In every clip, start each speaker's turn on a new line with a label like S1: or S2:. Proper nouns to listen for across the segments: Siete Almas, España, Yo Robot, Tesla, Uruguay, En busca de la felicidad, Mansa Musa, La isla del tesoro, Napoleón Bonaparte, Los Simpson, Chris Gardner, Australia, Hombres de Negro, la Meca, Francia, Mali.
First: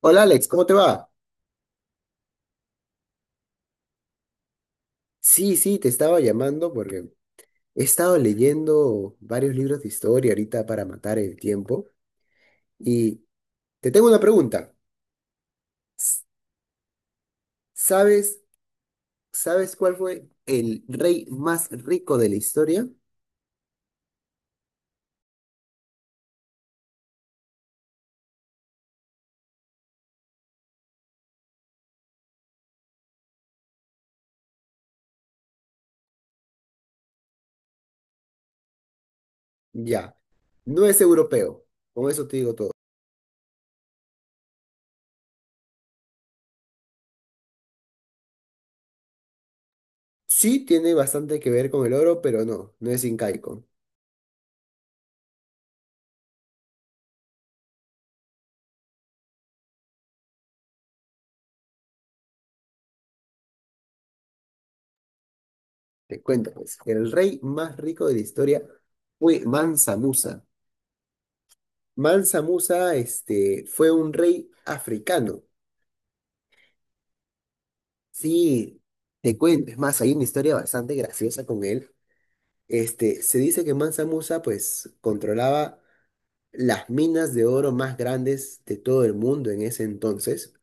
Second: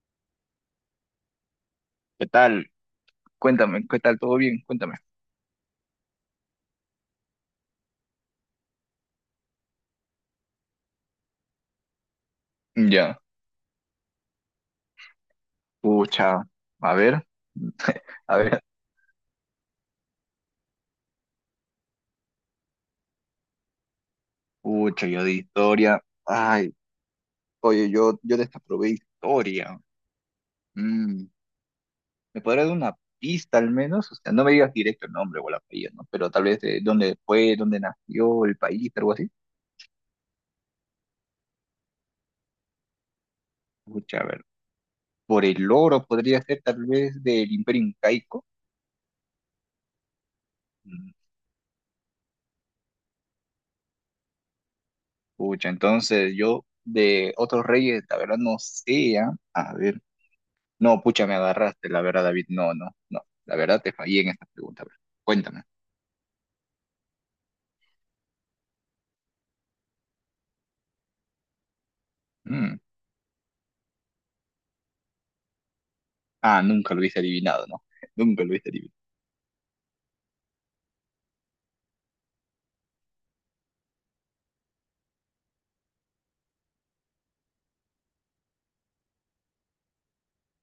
S1: Hola Alex, ¿cómo te va?
S2: ¿Qué tal? Cuéntame, ¿qué tal? ¿Todo bien? Cuéntame.
S1: Sí, sí, te estaba llamando porque he estado leyendo varios libros de historia ahorita para matar el tiempo
S2: Ya.
S1: y te tengo una pregunta. S-
S2: Pucha. A ver, a
S1: ¿Sabes,
S2: ver.
S1: sabes cuál fue el rey más rico de la historia?
S2: Pucha, yo de historia. Ay, oye, yo desaprobé historia. Mm, ¿Me podrás dar una pista al menos? O sea, no me digas directo el nombre o la apellido, ¿no? Pero tal vez de dónde fue, dónde nació, el país, algo así.
S1: Ya, no es europeo, con eso te digo todo.
S2: Pucha, a ver. Por el oro podría ser tal vez del Imperio Incaico.
S1: Sí, tiene
S2: Mm,
S1: bastante que ver con el oro, pero no, no es incaico.
S2: Pucha, entonces yo de otros reyes, la verdad no sé, ¿ah? A ver. No, pucha, me agarraste, la verdad, David. No, no, no. La verdad te fallé en esta pregunta, bro. Cuéntame.
S1: Te cuento pues, el rey más rico de la historia fue Mansa Musa Mansa
S2: Mm.
S1: Musa, fue un rey africano.
S2: Ah, nunca lo hubiese adivinado, ¿no? Nunca lo hubiese
S1: Sí,
S2: adivinado.
S1: te cuento. Es más, hay una historia bastante graciosa con él. Se dice que Mansa Musa, pues, controlaba las minas de oro más grandes de todo el mundo en ese entonces.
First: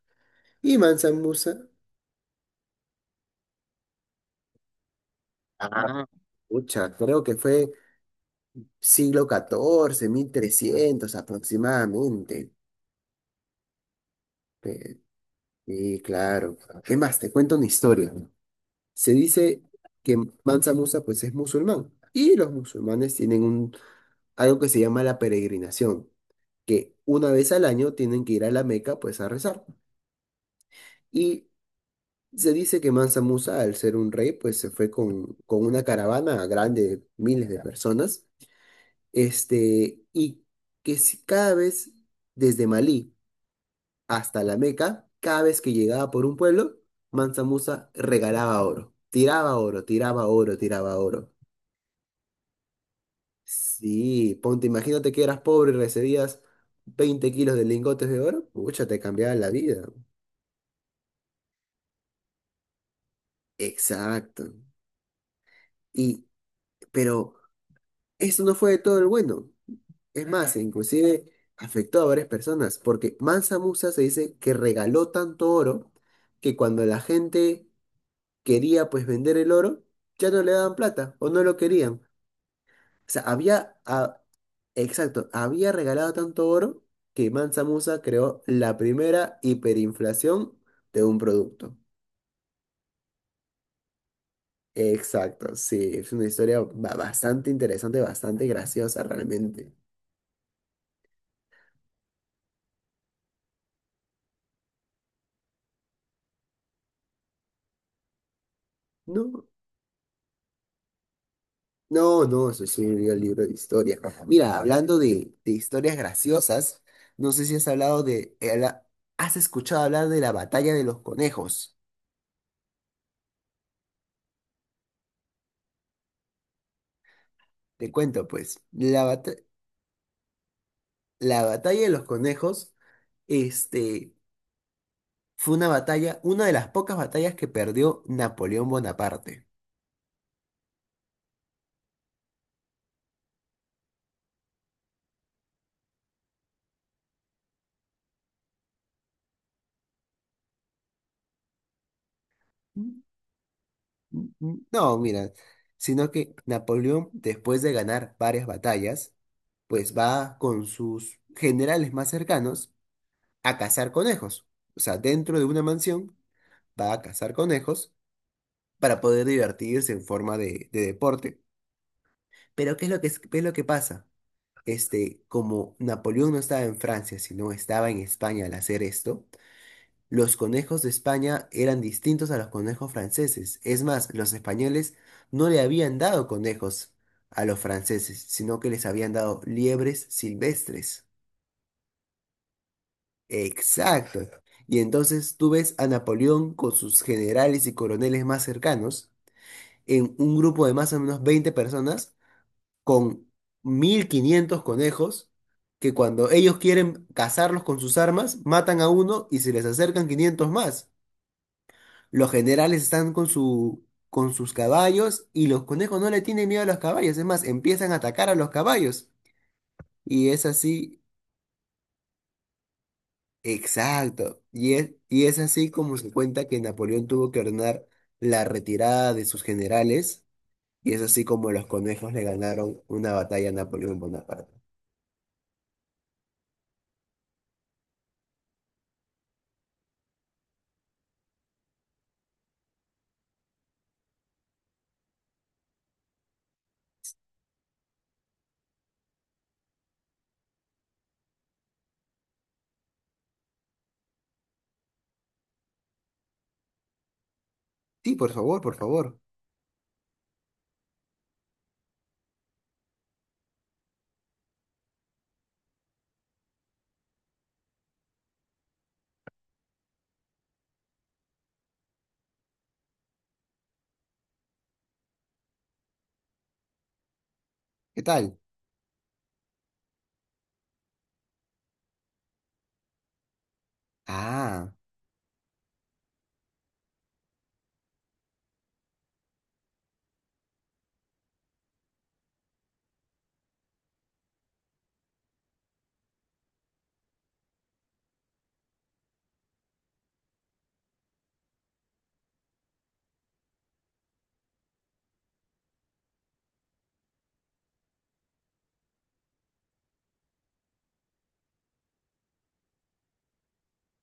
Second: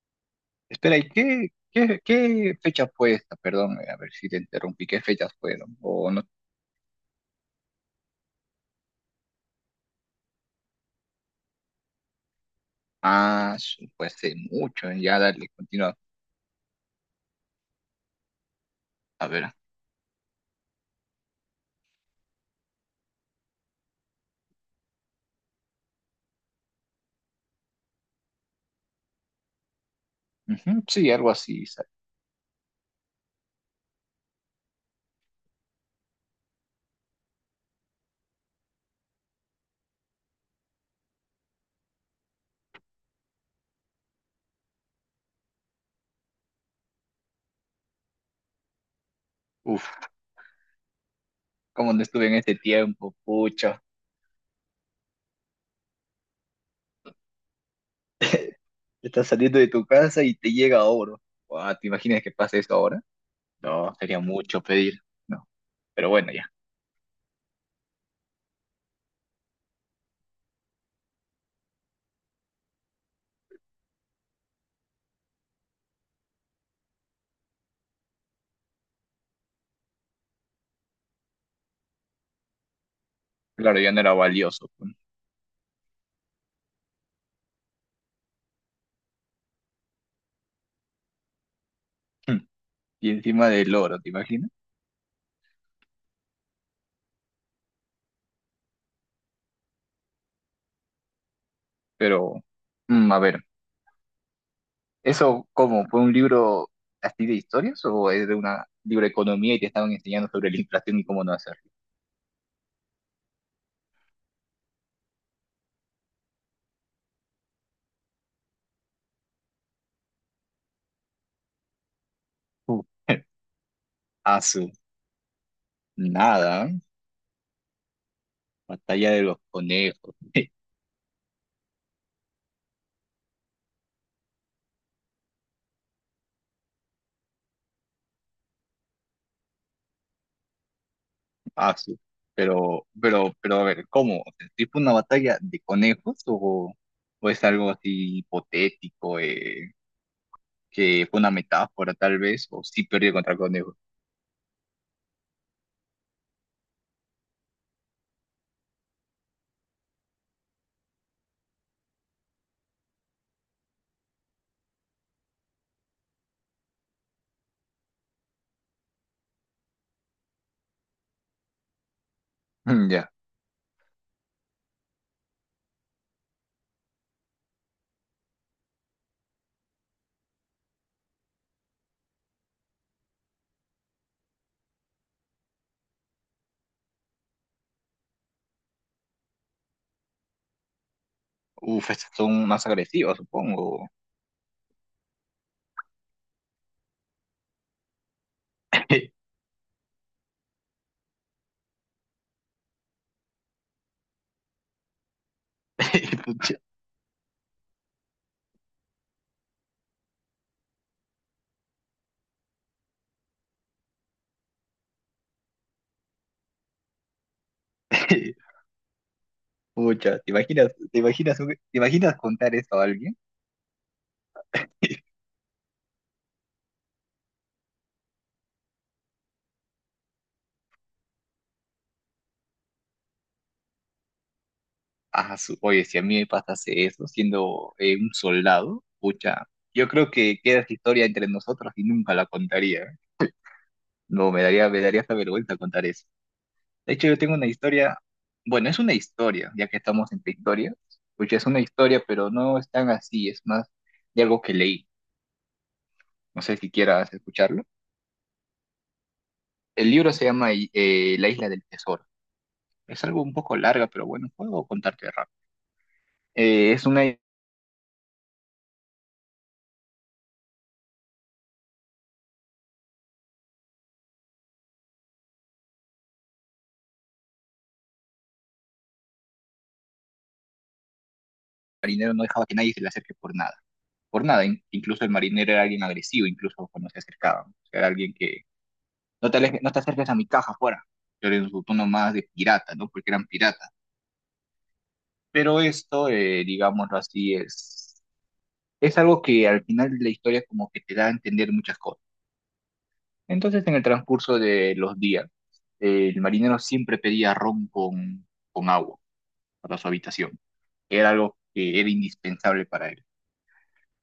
S1: Y
S2: Espera, ¿y
S1: Mansa
S2: qué,
S1: Musa,
S2: qué, qué fecha fue esta? Perdón, a ver si te interrumpí. ¿Qué fechas fueron?
S1: Ah,
S2: O no.
S1: pucha, creo que fue siglo XIV, 1300 aproximadamente.
S2: Ah, fue hace mucho.
S1: Eh,
S2: Ya, dale, continúa.
S1: Sí, claro. ¿Qué más? Te cuento una historia. Se
S2: A ver.
S1: dice que Mansa Musa pues es musulmán y los musulmanes tienen algo que se llama la peregrinación, que una vez al año tienen que ir a la Meca pues a rezar.
S2: Ujú. Sí, algo
S1: Y
S2: así.
S1: se dice que Mansa Musa al ser un rey pues se fue con una caravana grande de miles de personas, y que si cada vez desde Malí hasta la Meca, cada vez que llegaba por un pueblo, Mansa Musa regalaba oro, tiraba oro,
S2: Uf,
S1: tiraba oro, tiraba oro.
S2: cómo no estuve en este tiempo, pucha.
S1: Sí, ponte, imagínate que eras pobre y recibías 20 kilos de lingotes de oro, pucha, te
S2: Estás
S1: cambiaba la
S2: saliendo de
S1: vida.
S2: tu casa y te llega oro. Guau, ¿te imaginas que pase eso ahora? No, sería
S1: Exacto.
S2: mucho pedir. No, pero
S1: Y,
S2: bueno, ya.
S1: pero eso no fue de todo el bueno. Es más, inclusive afectó a varias personas, porque Mansa Musa se dice que regaló tanto oro que cuando la gente quería pues vender el oro, ya no le daban plata o no lo querían. O sea, había,
S2: Claro, ya no era valioso, pues.
S1: exacto, había regalado tanto oro que Mansa Musa creó la primera hiperinflación de un producto.
S2: Y encima del oro, ¿te imaginas?
S1: Exacto, sí, es una historia bastante interesante, bastante graciosa realmente.
S2: Pero, a ver, ¿eso cómo? ¿Fue un libro así de historias o es de una libro de
S1: No,
S2: economía y te estaban enseñando sobre la inflación y cómo no hacerlo?
S1: no, no, eso sí, un libro de historia. Mira, hablando de historias graciosas, no sé si has hablado de, has escuchado hablar de la batalla de los conejos.
S2: Uh. Asu, nada, ¿eh?
S1: Te cuento, pues,
S2: Batalla de los conejos.
S1: la batalla de los conejos, este... Fue una batalla, una de las pocas batallas que perdió Napoleón Bonaparte.
S2: Asu. Pero a ver, ¿cómo? O sea, ¿sí fue una batalla de conejos o es algo así hipotético, que fue una metáfora tal vez, o sí
S1: Mm,
S2: perdió contra conejos?
S1: mm, mm. No, mira, sino que Napoleón, después de ganar varias batallas, pues va con sus generales más cercanos a cazar conejos. O sea, dentro de una mansión va a cazar conejos para poder divertirse en forma de deporte. Pero ¿qué es lo que,
S2: Ya.
S1: es qué es lo que pasa? Como Napoleón no estaba en Francia, sino estaba en España al hacer esto, los conejos de España eran distintos a los conejos franceses. Es más, los españoles no le habían dado conejos a los franceses, sino que les habían dado liebres silvestres.
S2: Uf, estas son más agresivos, supongo.
S1: Exacto. Y entonces tú ves a Napoleón con sus generales y coroneles más cercanos en un grupo de más o menos 20 personas con 1500 conejos que cuando
S2: Pucha.
S1: ellos quieren cazarlos con sus armas, matan a uno y se les acercan 500 más. Los generales están con con sus caballos y los conejos no le tienen miedo a los caballos. Es más, empiezan a atacar a los caballos.
S2: Pucha,
S1: Y es así,
S2: te imaginas contar eso a alguien?
S1: exacto. Y es así como se cuenta que Napoleón tuvo que ordenar la retirada de sus generales. Y es así como los conejos le ganaron una batalla a Napoleón Bonaparte.
S2: Ah, oye, si a mí me pasase eso siendo un soldado, pucha, yo creo que queda esta historia entre nosotros y nunca la contaría, ¿eh? No, me daría hasta vergüenza contar eso. De hecho, yo tengo una historia, bueno, es una historia, ya que estamos en Victoria, pucha, es una historia, pero no es tan así, es más de algo que leí. No sé si quieras escucharlo.
S1: Sí, por favor, por favor.
S2: El libro se llama La isla del tesoro. Es algo un poco larga, pero bueno, puedo contarte rápido. Es una
S1: ¿Qué tal?
S2: marinero no dejaba que nadie se le acerque por nada. Por nada,
S1: Ah.
S2: incluso el marinero era alguien agresivo, incluso cuando se acercaban. O sea, era alguien que no te acerques a mi caja fuera. Pero en su tono más de pirata, ¿no? Porque eran piratas. Pero esto, digámoslo así, es algo que al final de la historia como que te da a entender muchas cosas. Entonces, en el transcurso de los días, el marinero siempre pedía ron con, agua para su habitación. Era algo que era indispensable para él.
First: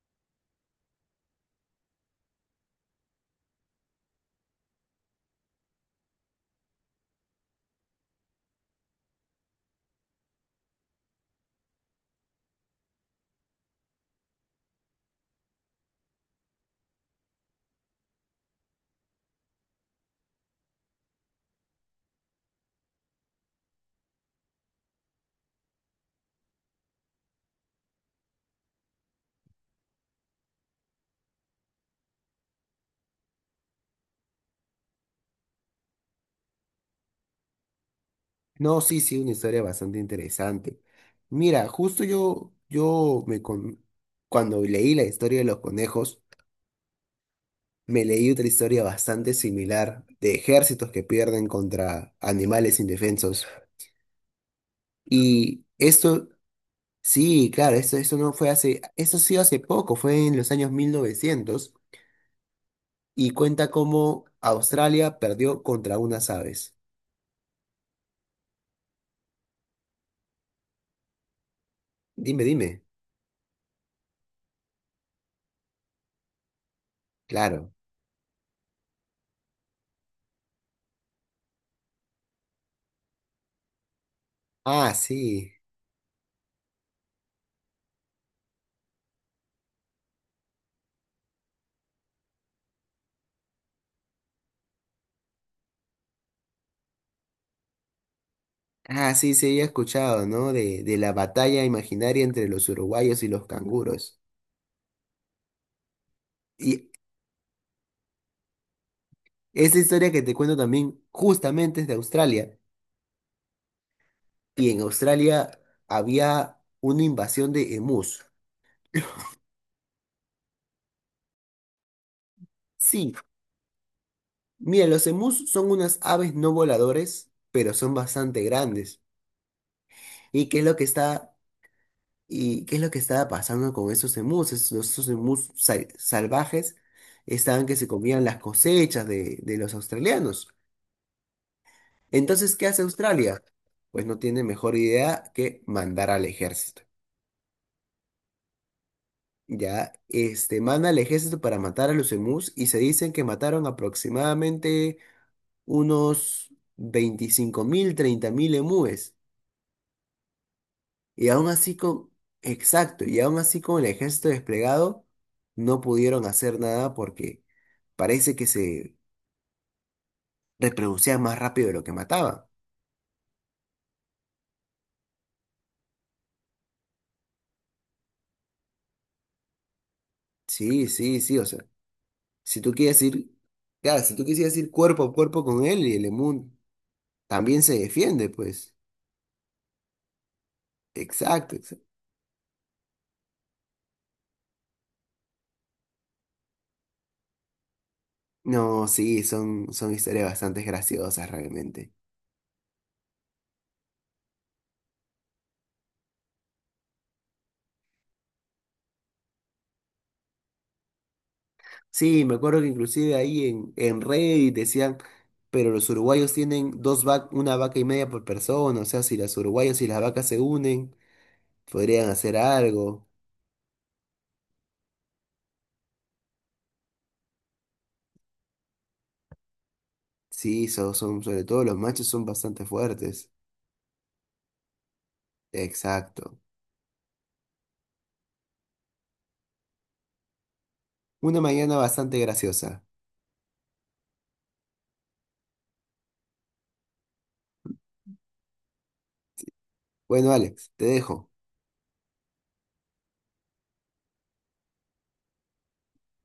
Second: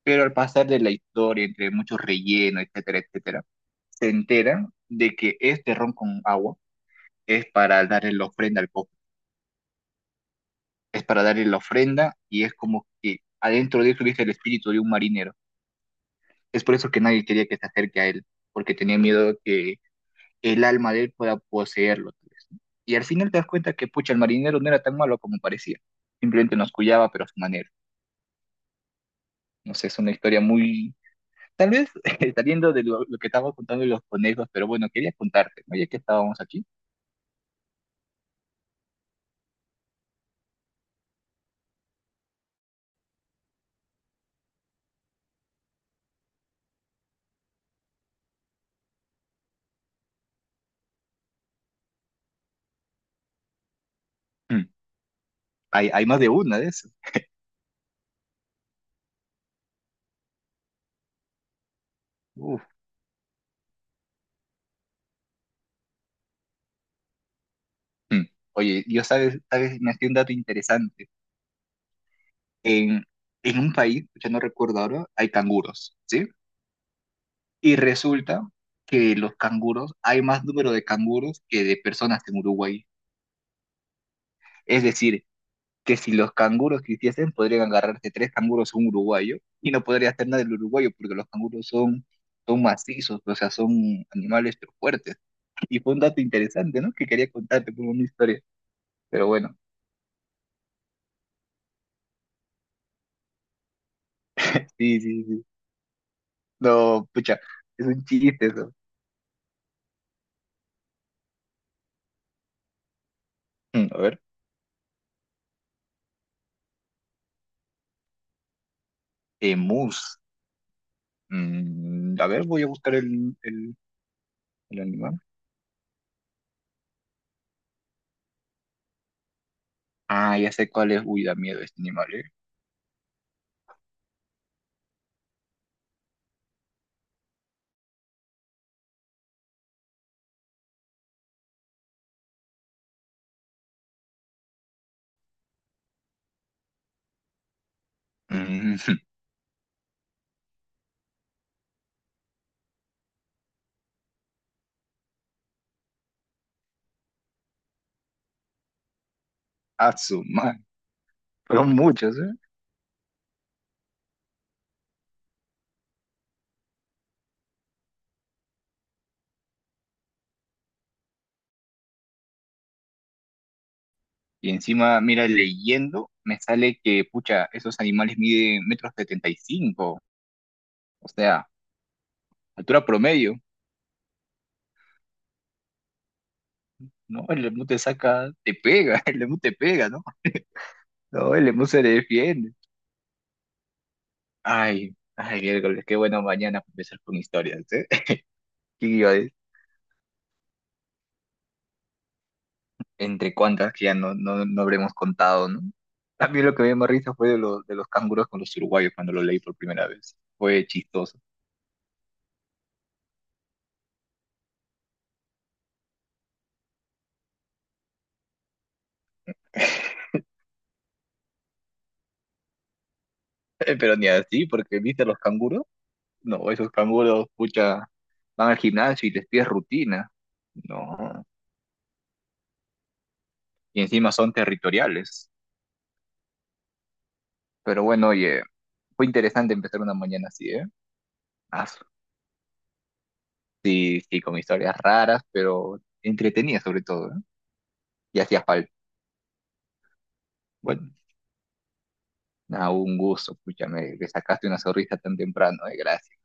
S2: Pero al pasar de la historia, entre muchos rellenos, etcétera, etcétera, se enteran de que este ron con agua es para darle la ofrenda al cofre, es para darle la ofrenda y es como que adentro de eso hubiese el espíritu de un marinero. Es por eso que nadie quería que se acerque a él, porque tenía miedo que el alma de él pueda poseerlo, tal vez, ¿no? Y al final te das cuenta que, pucha, el marinero no era tan malo como parecía. Simplemente nos cuidaba, pero a su manera. No sé, es una historia muy. Tal vez saliendo de lo que estábamos contando de los conejos, pero bueno, quería contarte, ¿no? Ya que estábamos aquí.
S1: No, sí, sí, una historia bastante interesante. Mira, justo yo cuando leí la historia de los conejos, me leí otra historia bastante similar de ejércitos que pierden contra animales indefensos.
S2: Mm,
S1: Y
S2: hay más de una de eso.
S1: sí, claro, esto no fue hace, esto sí hace poco, fue en los años 1900
S2: Uf.
S1: y cuenta cómo Australia perdió contra unas aves.
S2: Mm. Oye, sabes, me hacía un dato interesante.
S1: Dime, dime.
S2: En, en un país, ya no recuerdo ahora, hay canguros, ¿sí?
S1: Claro.
S2: Y resulta que los canguros, hay más número de canguros que de personas en Uruguay. Es
S1: Ah,
S2: decir,
S1: sí.
S2: que si los canguros quisiesen, podrían agarrarse tres canguros a un uruguayo y no podría hacer nada el uruguayo porque los canguros son macizos, o sea, son animales pero fuertes. Y fue un dato interesante, ¿no? Que quería contarte como una historia.
S1: Ah,
S2: Pero
S1: sí, se
S2: bueno,
S1: había escuchado, ¿no? De la batalla imaginaria entre los uruguayos y los canguros.
S2: sí, sí, sí.
S1: Y
S2: No, pucha, es un chiste eso.
S1: esa historia que te cuento también justamente es de Australia.
S2: A ver,
S1: Y en Australia había una invasión de emus.
S2: emus. A ver, voy a buscar
S1: Sí,
S2: el,
S1: mira, los
S2: animal.
S1: emus son unas aves no voladores, pero son bastante grandes.
S2: Ah,
S1: ¿Y
S2: ya
S1: qué es
S2: sé
S1: lo que
S2: cuál es. Uy, da
S1: está,
S2: miedo este animal, ¿eh?
S1: y qué es lo que estaba pasando con esos emus? Esos emus salvajes estaban que se comían las cosechas de los australianos. Entonces, ¿qué hace Australia? Pues no tiene mejor idea que mandar al ejército.
S2: Mm,
S1: Ya, manda al ejército para matar a los emús y se dicen que mataron aproximadamente unos 25.000, 30.000 emúes.
S2: a su madre.
S1: Y aún
S2: Son
S1: así con,
S2: muchos, ¿eh?
S1: exacto, y aún así con el ejército desplegado, no pudieron hacer nada porque parece que se reproducían más rápido de lo que mataban.
S2: Y encima, mira, leyendo, me sale que, pucha, esos animales miden metros 75,
S1: Sí,
S2: o
S1: sí, sí, o
S2: sea,
S1: sea, Si tú
S2: altura
S1: quieres ir,
S2: promedio,
S1: claro, si tú quisieras ir cuerpo a cuerpo con él y el Emun
S2: ¿no? El
S1: también
S2: lemur
S1: se
S2: te
S1: defiende,
S2: saca, te
S1: pues.
S2: pega, el lemur te pega, ¿no? No, el
S1: Exacto,
S2: lemur
S1: exacto.
S2: se defiende. Ay, ay, miércoles, qué bueno mañana para empezar con historias, ¿eh?
S1: No,
S2: ¿Qué iba a
S1: sí,
S2: decir?
S1: son historias bastante graciosas realmente.
S2: Entre cuantas que ya no habremos contado, ¿no? A mí lo que me dio más risa fue de los canguros con los uruguayos cuando lo leí por primera vez. Fue chistoso.
S1: Sí, me acuerdo que inclusive ahí en Reddit decían, pero los uruguayos tienen dos vac una vaca y media por persona, o sea, si los uruguayos y las vacas se unen, podrían hacer algo.
S2: Pero ni así, porque viste a los canguros. No, esos canguros, pucha, van al gimnasio y les pides rutina.
S1: Sí,
S2: No,
S1: sobre todo los machos son bastante fuertes.
S2: y encima son territoriales.
S1: Exacto.
S2: Pero bueno, oye, fue interesante empezar una mañana así, ¿eh?
S1: Una
S2: Ah,
S1: mañana bastante graciosa.
S2: sí, sí, con historias raras, pero entretenidas sobre todo, ¿eh? Y hacía falta.
S1: Bueno, Alex, te
S2: Bueno,
S1: dejo.
S2: nada, un gusto, pucha, me sacaste una sonrisa tan temprano, ¿eh? Gracias.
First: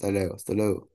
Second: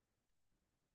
S1: Hasta luego, hasta luego.